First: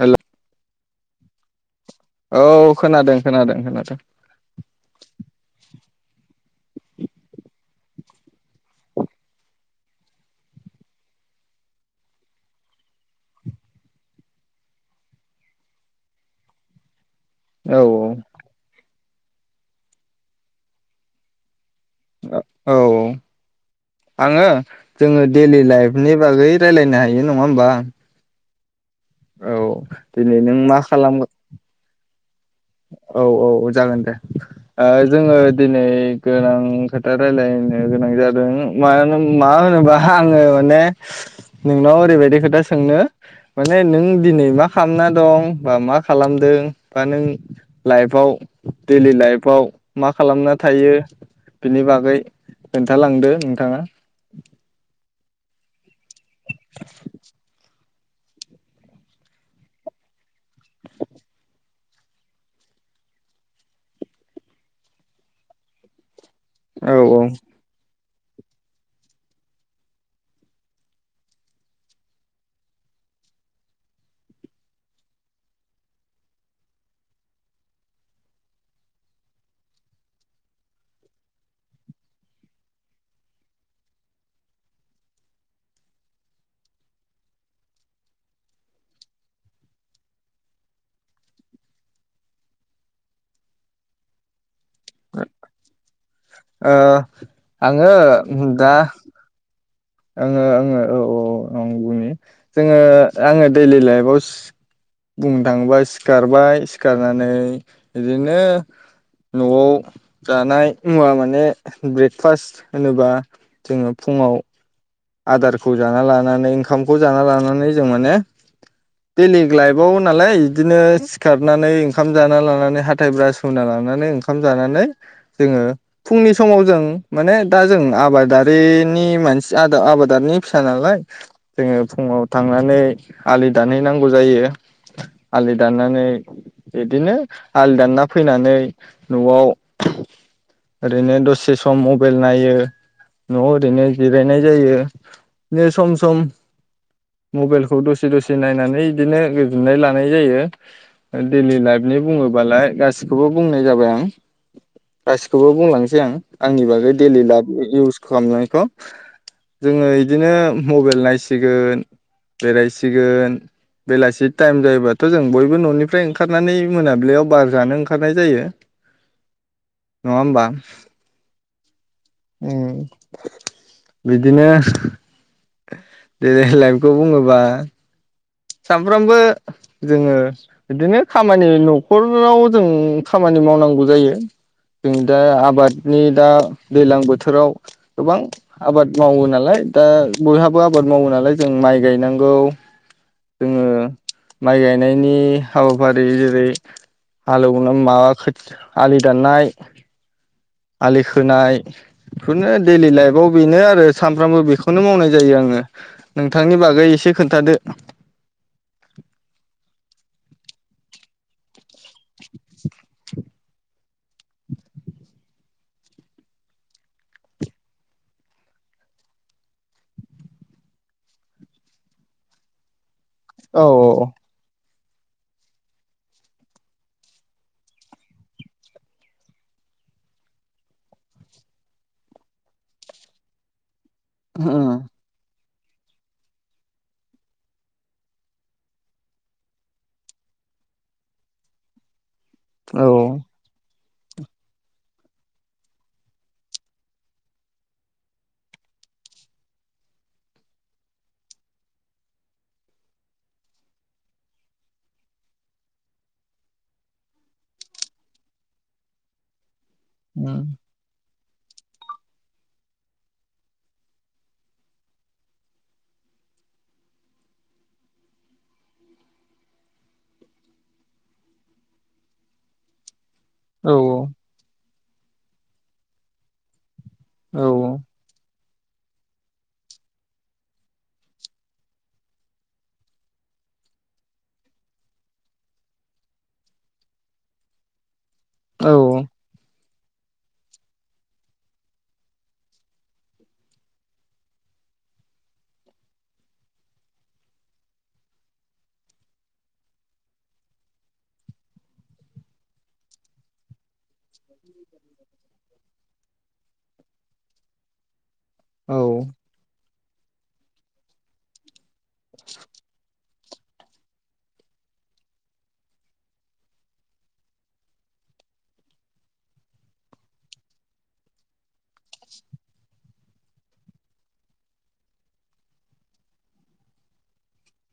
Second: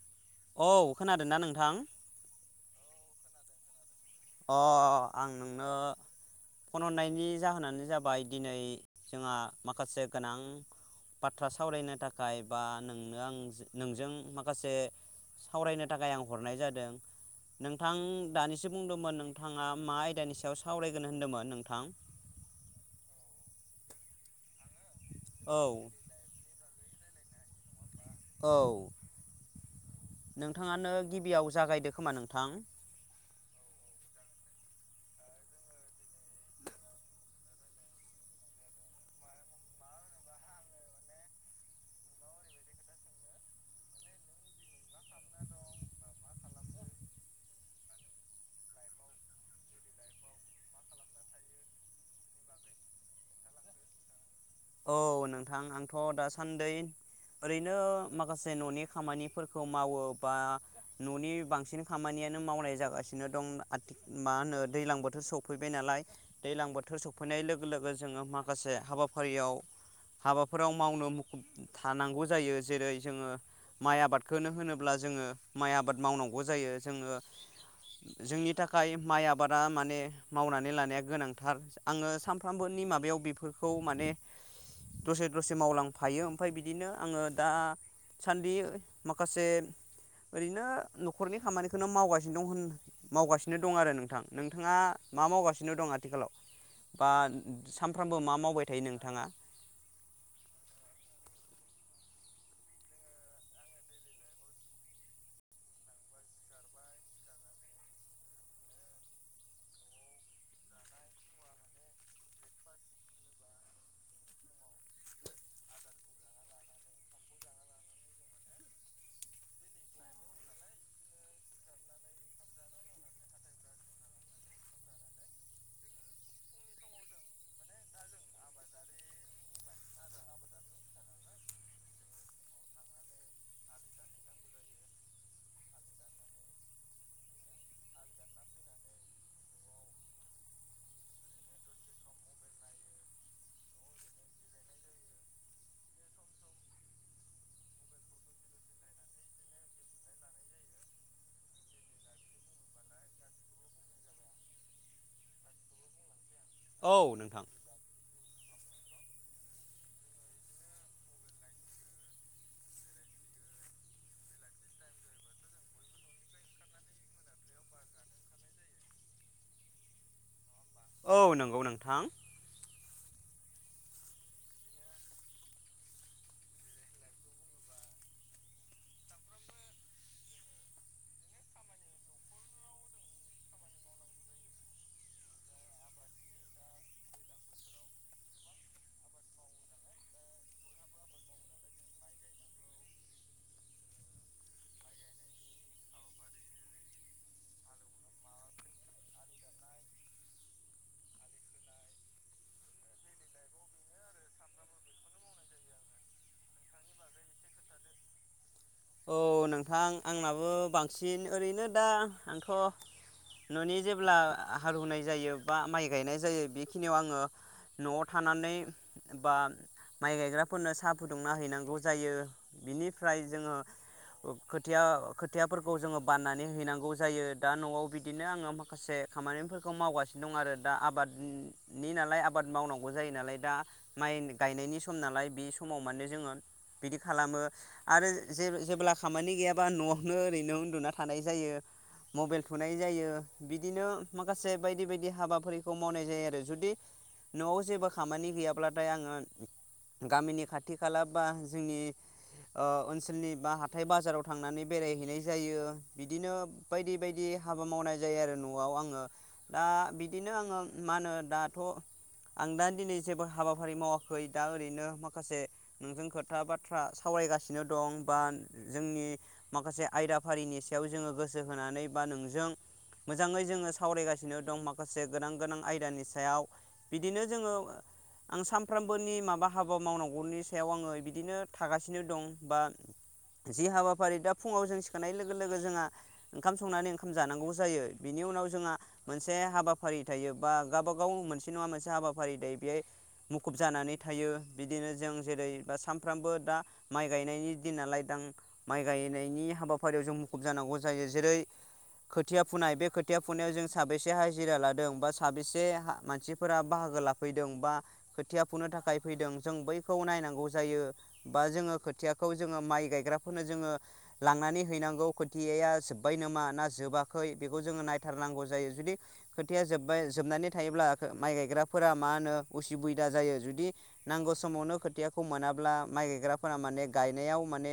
हेल' औ खोनादों ना नोंथां? औ खोनादों खोनादों खोनादों। अ आं नोंनो फन हरनायनि जाहोनानो जाबाय दिनै जोंहा माखासे गोनां बाथ्रा सावरायनो थाखाय बा नोंनो आं नोंजों माखासे सावरायनो थाखाय आं हरनाय जादों। औ नोंथां दानिसो बुंदों होमबाथ नोंथाङा मा आयदानि सायाव सावरायगोन होन्दोंमोन नोंथां? औ आङो जोङो औ डेलि लाइफनि बागै रायलायनो हायो नङा होमबा औ औ दिनै नों मा नोंथाङानो खालाम गिबियाव जागायदो खोमा नों थां औ औ जागोन दे ओ जोङो दिनै गोनां खोथा रायलायनो गोनां जादों मानो मा होनोबा आङो माने नोंनाव ओरैबायदि खोथा सोंनो माने नों दिनै मा खालामना दं बा मा खालामदों बा नों लाइफआव डैलि लाइफआव मा खालामना थायो बिनि बागै खोन्थालांदो नोंथाङा औ नोंथां आंथ दासान्दै ओरैनो माखासे ननि खामानिफोरखौ मावो बा ननि बांसिन खामानियानो मावनाय जागासिनो दं आथि मा होनो दैज्लां बोथोर सफैबाय नालाय दैलां औ बोथोर ओ सौफैनाय लोगो लोगो जोङो माखासे हाबा फारियाव हाबाफोराव मावनो मुब थानांगौ जायो। जेरै जोङो माइ आबादखौनो होनोब्ला जोङो माइ आबाद मावनांगौ जायो। जोङो जोंनि थाखाय माइ आबादा माने मावनानै लानाया गोनांथार आङो सामफ्रामबोनि माबायाव बेफोरखौ माने दसे दसे मावलांफायो ओमफाय बिदिनो आंङो दा सान्दि माखासे ओरैनो न'खरनि खामानिखोनो मावगासिनो दं होन मावगासिनो दं आरो नोंथां नोंथाङा मा मावगासिनो दं आथिखालाव बा आङो सानफ्रामबो मा मावबाय दा थाय नोंथाङा आङो आङो औ औ आं बुंनि जोङो आङो डैलि लाइफआव बुंनो थाङोबा सिखारबाय सिखारनानै बिदिनो न'आव जानाय मुवा माने ब्रेकफास्ट होनोबा जोङो फुङाव आदारखौ जाना लानानै ओंखामखौ जाना लानानै जों माने डैलि लाइफआव नालाय बिदिनो सिखारनानै ओंखाम जाना लानानै हाथय ब्रास हुना लानानै ओंखाम जानानै जोङो फुंनि समाव जों माने दा जों आबादारिनि मानसि आबादारिनि फिसा नालाय जोङो फुङाव थांनानै आलि दानहैनांगौ जायो आलि दाननानै बिदिनो आलि दानना फैनानै नआव ओरैनो दसे सम मबाइल नायो नआव ओरैनो जिरायनाय जायो। बि सम सम मबाइलखौ दसे दसे नायनानै बिदिनो गोजोननाय लानाय जायो डैलि लाइफनि बुङोबालाय गासिखौबो बुंनाय जाबाय आं गासिखौबो बुंलांनोसै आं आंनि बागै औ डेलि नोंथां लाभ इउस खालामनाय [unintelligible] जोङो इदिनो मबाइल नायसिगोन बेरायसिगोन बेलासि टाइम जायोबाथ जों बयबो ननिफ्राय ओंखारनानै मोनाबिलियाव बार जानो ओंखारनाय जायो नङा होमबा औ नंगौ नोंथां। [inaudible] बिदिनो डेलि लाइफखौ बुङोबा। सानफ्रामबो जोङो बिदिनो खामानि न'खराव जों खामानि मावनांगौ जायो जों दा आबादनि दा दैलां बोथोराव गोबां आबाद मावो नालाय दा बयहाबो आबाद मावो नालाय जों माइ गायनांगौ जोङो माइ गायनायनि हाबाफारि जेरै हालेवनो मा खो आलि दाननाय आलि खोनाय बेफोरनो डैलि लाइफआव बेनो आरो सानफ्रामबो बेखौनो मावनाय जायो आङो नोंथांनि बागै एसे खोन्थादो। औ नोंथां आंनाबो बांसिन ओरैनो। दा आंथ ननि जे ब्ला हालवनाय जायो बा माइ गायनाय जायो बेखिनियाव आङो नआव थानानै बा माइ गायग्राफोरनो साहा फुदुंना हैनांगौ जायो बिनिफ्राय जोङो औ औ। खोथिया खोथियाफोरखौ जोङो बाननानै हैनांगौ जायो दा नआव बिदिनो आङो माखासे खामानिफोरखौ मावगासिनो दं आरो दा आबादनि नालाय आबाद मावनांगौ जायो नालाय दा। माइ गायनायनि सम नालाय बे। समाव माने जोङो बिदि खालामो आरो। जे जेब्ला खामानि गैयाबा नआवनो ओरैनो उन्दुना थानाय जायो। मबाइल थुनाय जायो बिदिनो। माखासे बायदि बायदि हाबाफखौ मावनाय जायो आरो जुदि नआव जेबो खामानि गैयाब्लाथाय आङो गामिनि खाथि खाला बा जोंनि ओनसोल ओनसोलनि बा हाथाय बाजाराव थांनानै बेरायहैनाय जायो बिदिनो बायदि बायदि हाबा मावनाय जायो आरो न'आव आङो। दा बिदिनो आङो मा होनो। दाथ आं दा दिनै जेबो हाबाफारि मावाखै दा ओरैनो माखासे नोंजों खोथा बाथ्रा सावरायगासिनो दं। बा जोंनि माखासे आयदाफारिनि सायाव जोङो गोसो होनानै बा नोंजों। मोजाङै औ जोङो सावरायगासिनो दं। माखासे गोनां गोनां आयदानि सायाव। बिदिनो औ जोङो। आं सानफ्रोमबोनि माबा हाबा मावनांगौनि सायाव आङो बिदिनो थागासिनो दं बा। जि हाबाफारि दा फुङाव जों सिखोनानाय लोगो लोगो जोंहा ओंखाम संनानै ओंखाम जानांगौबो जायो। बिनि उनाव औ जोंहा मोनसे हाबा। हाबाफारि थायो बा गावबा गाव मोनसे नङा मोनसे हाबाफारि थायो बेहाय मुखुब जानानै थायो बिदिनो जों जेरै बा सानफ्रामबो दा माइ गायनायनि दि नालाय दां माइ गायनायनि हाबाफारियाव जों मुखुब जानांगौ जायो जेरै खोथिया फुनाय बे खोथिया फुनायाव जों साबेसे हाजिरा लादों बा साबेसे मानसिफोरा बाहागो लाफैदों बा थिया फुनो औ थाखाय फैदों जों बै। खौ नायनांगौ जायो बा जोङो। खौ जोङो माइ गायग्रा फोरनो जोङो लांनानै हैनांगौ खोथिया जोबबाय नामा ना जोबाखै बेखौ जोङो नायथारनांगौ जायो जुदि खोथिया जोबबाय जोबनानै थायोब्ला माइ गायग्राफोरा मा होनो उसुबिदा जायो जुदि नांगौ समावनो खोथियाखौ मोनाब्ला माइ गायग्राफोरा माने गायनायाव माने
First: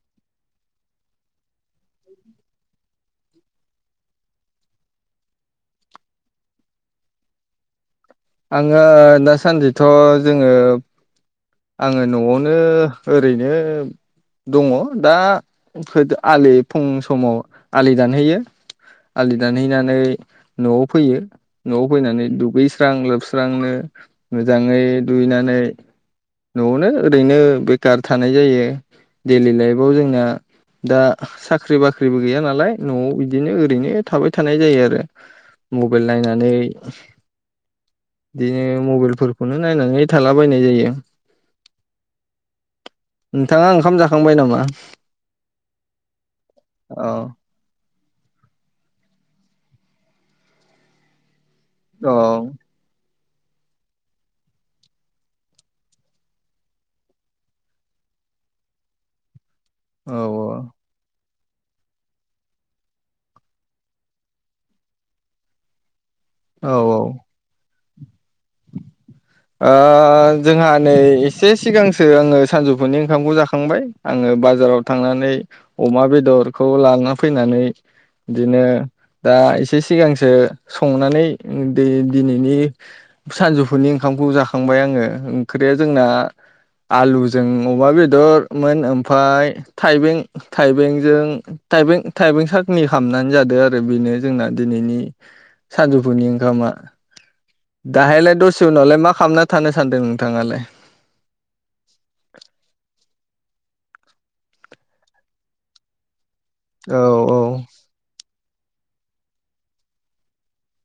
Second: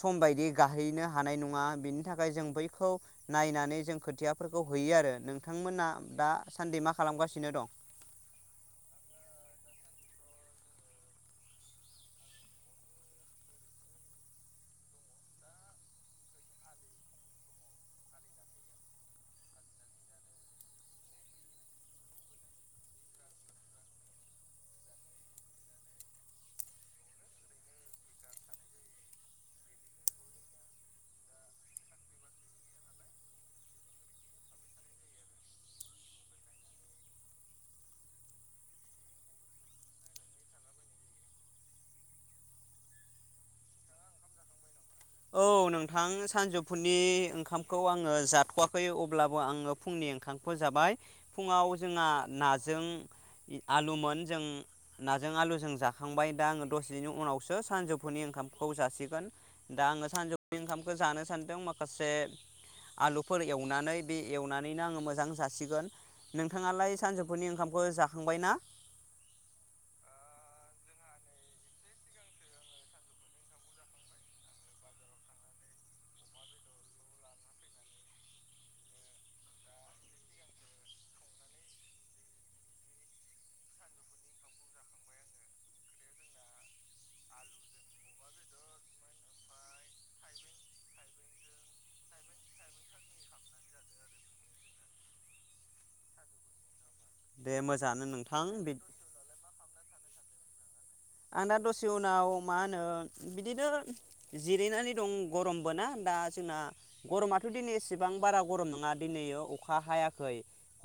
सम बायदि गाहैनो हानाय नङा बिनि थाखाय जों बैखौ नायनानै जों खोथियाफोरखौ हैयो आरो नोंथांमोना दासान्दि मा खालामगासिनो दं। आङो दासानदिथ जोङो आङो न'आवनो ओरैनो दङ दा आलि फुं समाव आलि दानहैयो आलि दानहैनानै नआव फैयो नआव फैनानै दुगै स्रां लोबस्रांनो मोजाङै दुगैनानै न'आवनो ओरैनो बेखार थानाय जायो डेलि लाइफआव जोंना दा साख्रि बाख्रिबो गैया नालाय न'आव बिदिनो ओरैनो थाबाय थानाय जायो आरो मबाइल नायनानै बिदिनो मबाइलफोरखौनो नायनानै थालाबायनाय जायो नोंथाङा ओंखाम जाखांबाय नामा। औ नोंथां सानजौफुनि ओंखामखौ आङो। जाथवाखै अब्लाबो आङो फुंनि ओंखामखौ जाबाय। फुङाव जोंहा औ नाजों। इ आलुमोन जों नाजों आलुजों जाखांबाय दा आंङो दसेनि उनावसो सानजौफुनि ओंखामखौ जासिगोन दा आंङो औ सानजौै औ ओंखामखौ जानो सान दों माखासे आलुफोर एवनानै बे एवनानैनो आंङो मोजां जासिगोन औ ओ नोंथाङालाय सानजौफुनि ओंखाम बो जाखांबाय ना? ओ जोंहा नै एसे सिगांसो आंङो सानजौफुनि ओंखामखौ जाखांबाय आंङो बाजाराव थांनानै अमा बेदरखौ ला फैनानै दिनो दा एसे सिगांसो संनानै दै दिनैनि सानजौफुनि ओंखामखौ जाखांबाय आंङो ओंख्रिया जोंना आलुजों अमा बेदरमोन ओमफाय थाइबें थाइबेंजों थाइबें थाइबें साखनि खालामामनानै जादों आरो बेनो जोंना दिनैनि सानजुफुनि ओंखामा। दे मोजांङानो नोंथां से उनावलाय मा खालामना थानो सान्दों नोंथाङालाय? आं दा दसे उनाव मा होनो बिदिनो जिरायनानै दं गरमबोना दा जोंना औ गरमाथ दिनै एसेबां बारा गरम नंङा दिनैओ अखा हायाखै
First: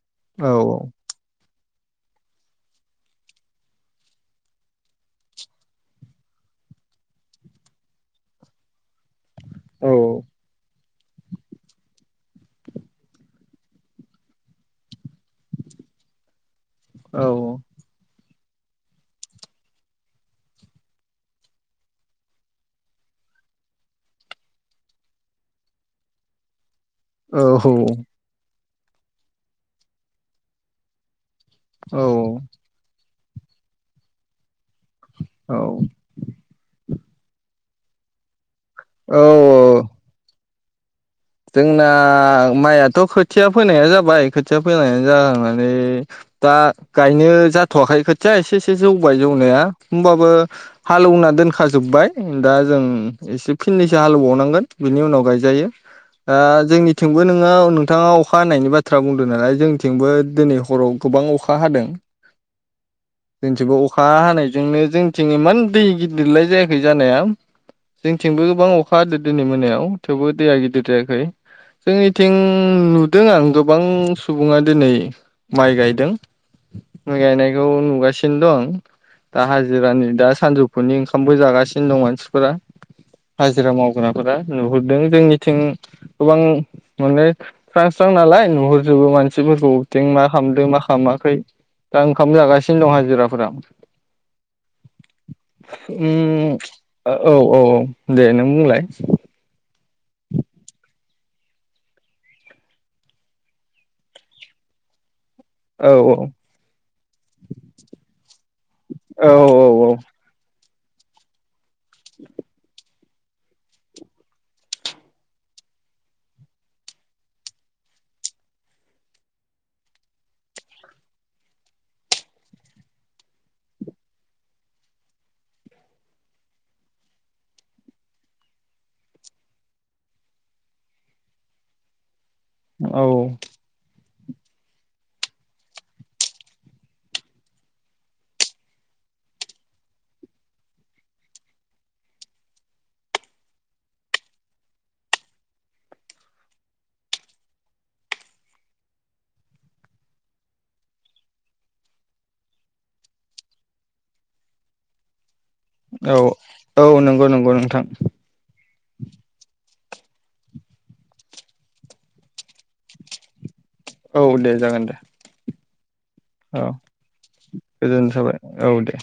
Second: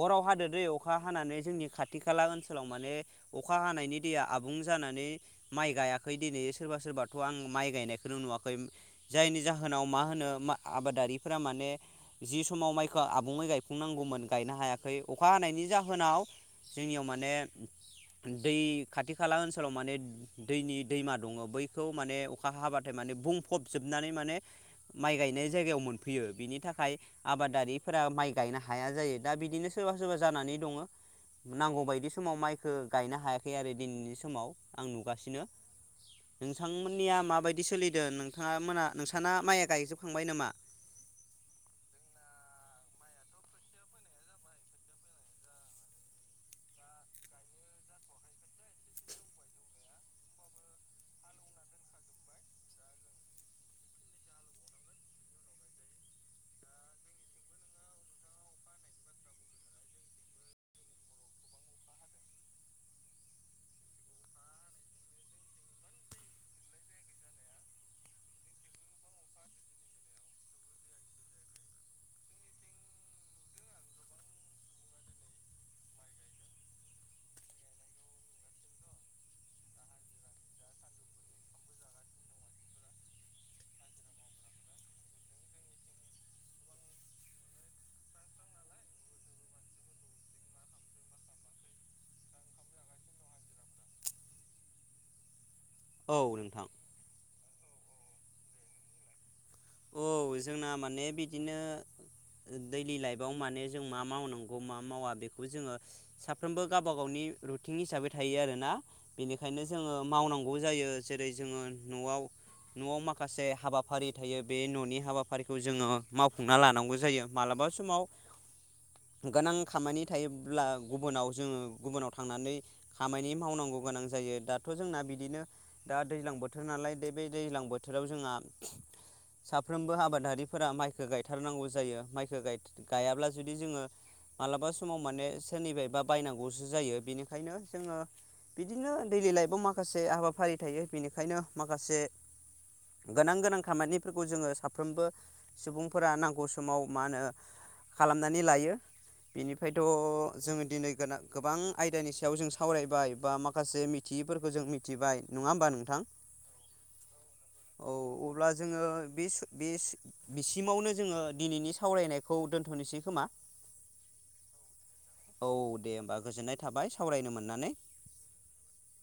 हराव औ हादो दैे अखा हानानै जोंनि खाथि खाला ओनसोलाव माने अखा हानायनि दैया आबुं जानानै माइ गायाखै दिनै सोरबा सोरबाथ आं माइ गायनायखौनो नुवाखै जायनि जाहोनाव मा औ होनो मा आबाद दारिफोरा माने जि समाव माइखौ आबुंङै गायफुंनांगौमोन गायनो हायाखै अखा हानायनि जाहोनाव जोंनियाव माने औ दै खाथि खाला ओनसोलाव माने दैनि दैमा दंङ बैखौ माने अखा हाबाथाय माने बुंफबजोबनानै माने माइ गायनाय जायगायाव मोनफैयो बिनि थाखाय आबादारिफोरा माइ गायनो हाया जायो दा बिदिनो सोरबा सोरबा जानानै दंङ नांगौ बायदि समाव माइखो गायनो हाया खै आरो दिनैनि समाव आं नुगासिनो औ नोंथांमोननिया माबाय दि सोलिदों नों थांङा मोना नोंसाना माइया औ गायजोबखांबाय नामा? जोंना माइयाथ खोथिया फोननाया जाबाय खोथिया फोननायानो जानानै दा गायनो जाथवाखै खोथिया एसे एसे जौबाय जौनाया होनबाबो हालौना दोनखाजोब्बाय दा जों एसे फिननैसो हालौबावनांगोन बिनि उनाव गायजायो। आ जोंनिथिंबो नोंङो नोंथाङा अखा हानायनि बाथ्रा बुंदों नालाय जोंथिंबो दिनै हराव गोबां अखा हादों। जोंथिंबो अखा हानायजोंनो जोंनिथिं इमान दै गिदिरलाय जायाखै जानाया जोंथिंबो गोबां अखा हादों दिनै मोनायाव थेवबो दैया गिदिर जाया खै जोंनिथिं नुदों आं गोबां सुबुंङा दिनै माइ गायदों माइ गायनायखौ नुगासिनो दंं दा हाजिरानि दा सानजौफुनि ओंखामबो जागासिनो दं मानसिफोरा हाजिरा मावग्राफोरा नुहुरदों जोंनिथिं गोबां माने स्रां स्रां नालाय नुहुरजोबो मानसिफोरखौथिं मा खालामदों मा खालामाखै दा ओंखाम जागासिनो दं हाजिराफोरा ओम औ नोंथां ओ औ औ दे नों बुंलाय औ जोंना माने बिदिनो दैलि लाइफआव माने जों मा मावनांगौ मा मावा बे खौ जोंङो औ साफ्रोमबो गाब गावबा गावनि रुटिन हिसाबै थायो आर ना। औ बेनिखायनो जोङो मावनांगौ। जायो जेरै जोङो। नआव नआव मा खासे हाबाफारि थायो। बे ननि हाबाफारिखौ जोङो मावफुंना लानांगौ जायो मालाबा समाव गोनां खामानि थायोब्ला गुबुनाव जोङो गुबुनाव थांनानै खामानि मावनांगौ गोनां जायो दाथ जोंना बिदिनो दा दैज्लां बोथोर नालाय बे दैज्लां बोथोराव जोंहा। साफ्रोमबो आबादारिफोरा माइखो गायथारनांगौ जायो माय गाय औ गायाब्ला जुदि जोङो मालाबा समाव माने सोरनिबायबा बायनांगौसो जायो बेनिखायनो जोङो बिदिनो दैलि लाइफआव माखासे हाबाफारि थायो बेनिखायनो माखासे गोनां गोनां खामानि बेफोरखौ जोङो साफ्रोमबो सुबुंफोरा नांगौ समाव मा होनो खालामनानै लायो बेनिफ्रायथ जोङो दिनै गोबां आयदानि सायाव जों सावरायबाय बा माखासे मिथियैफोरखौ जों मिथिबाय नङा होमबा नोंथां औ औ नंगौ नंगौ नोंथां औ अब्ला जोङो बेस बेस बिसिमावनो जोङो दिनैनि सावरायनायखौ दोन्थनोसै खोमा औ दे जागोन दे औ दे होमबा गोजोननाय औ थाबाय सावरायनो मोननानै गोजोन थाबाय औ दे।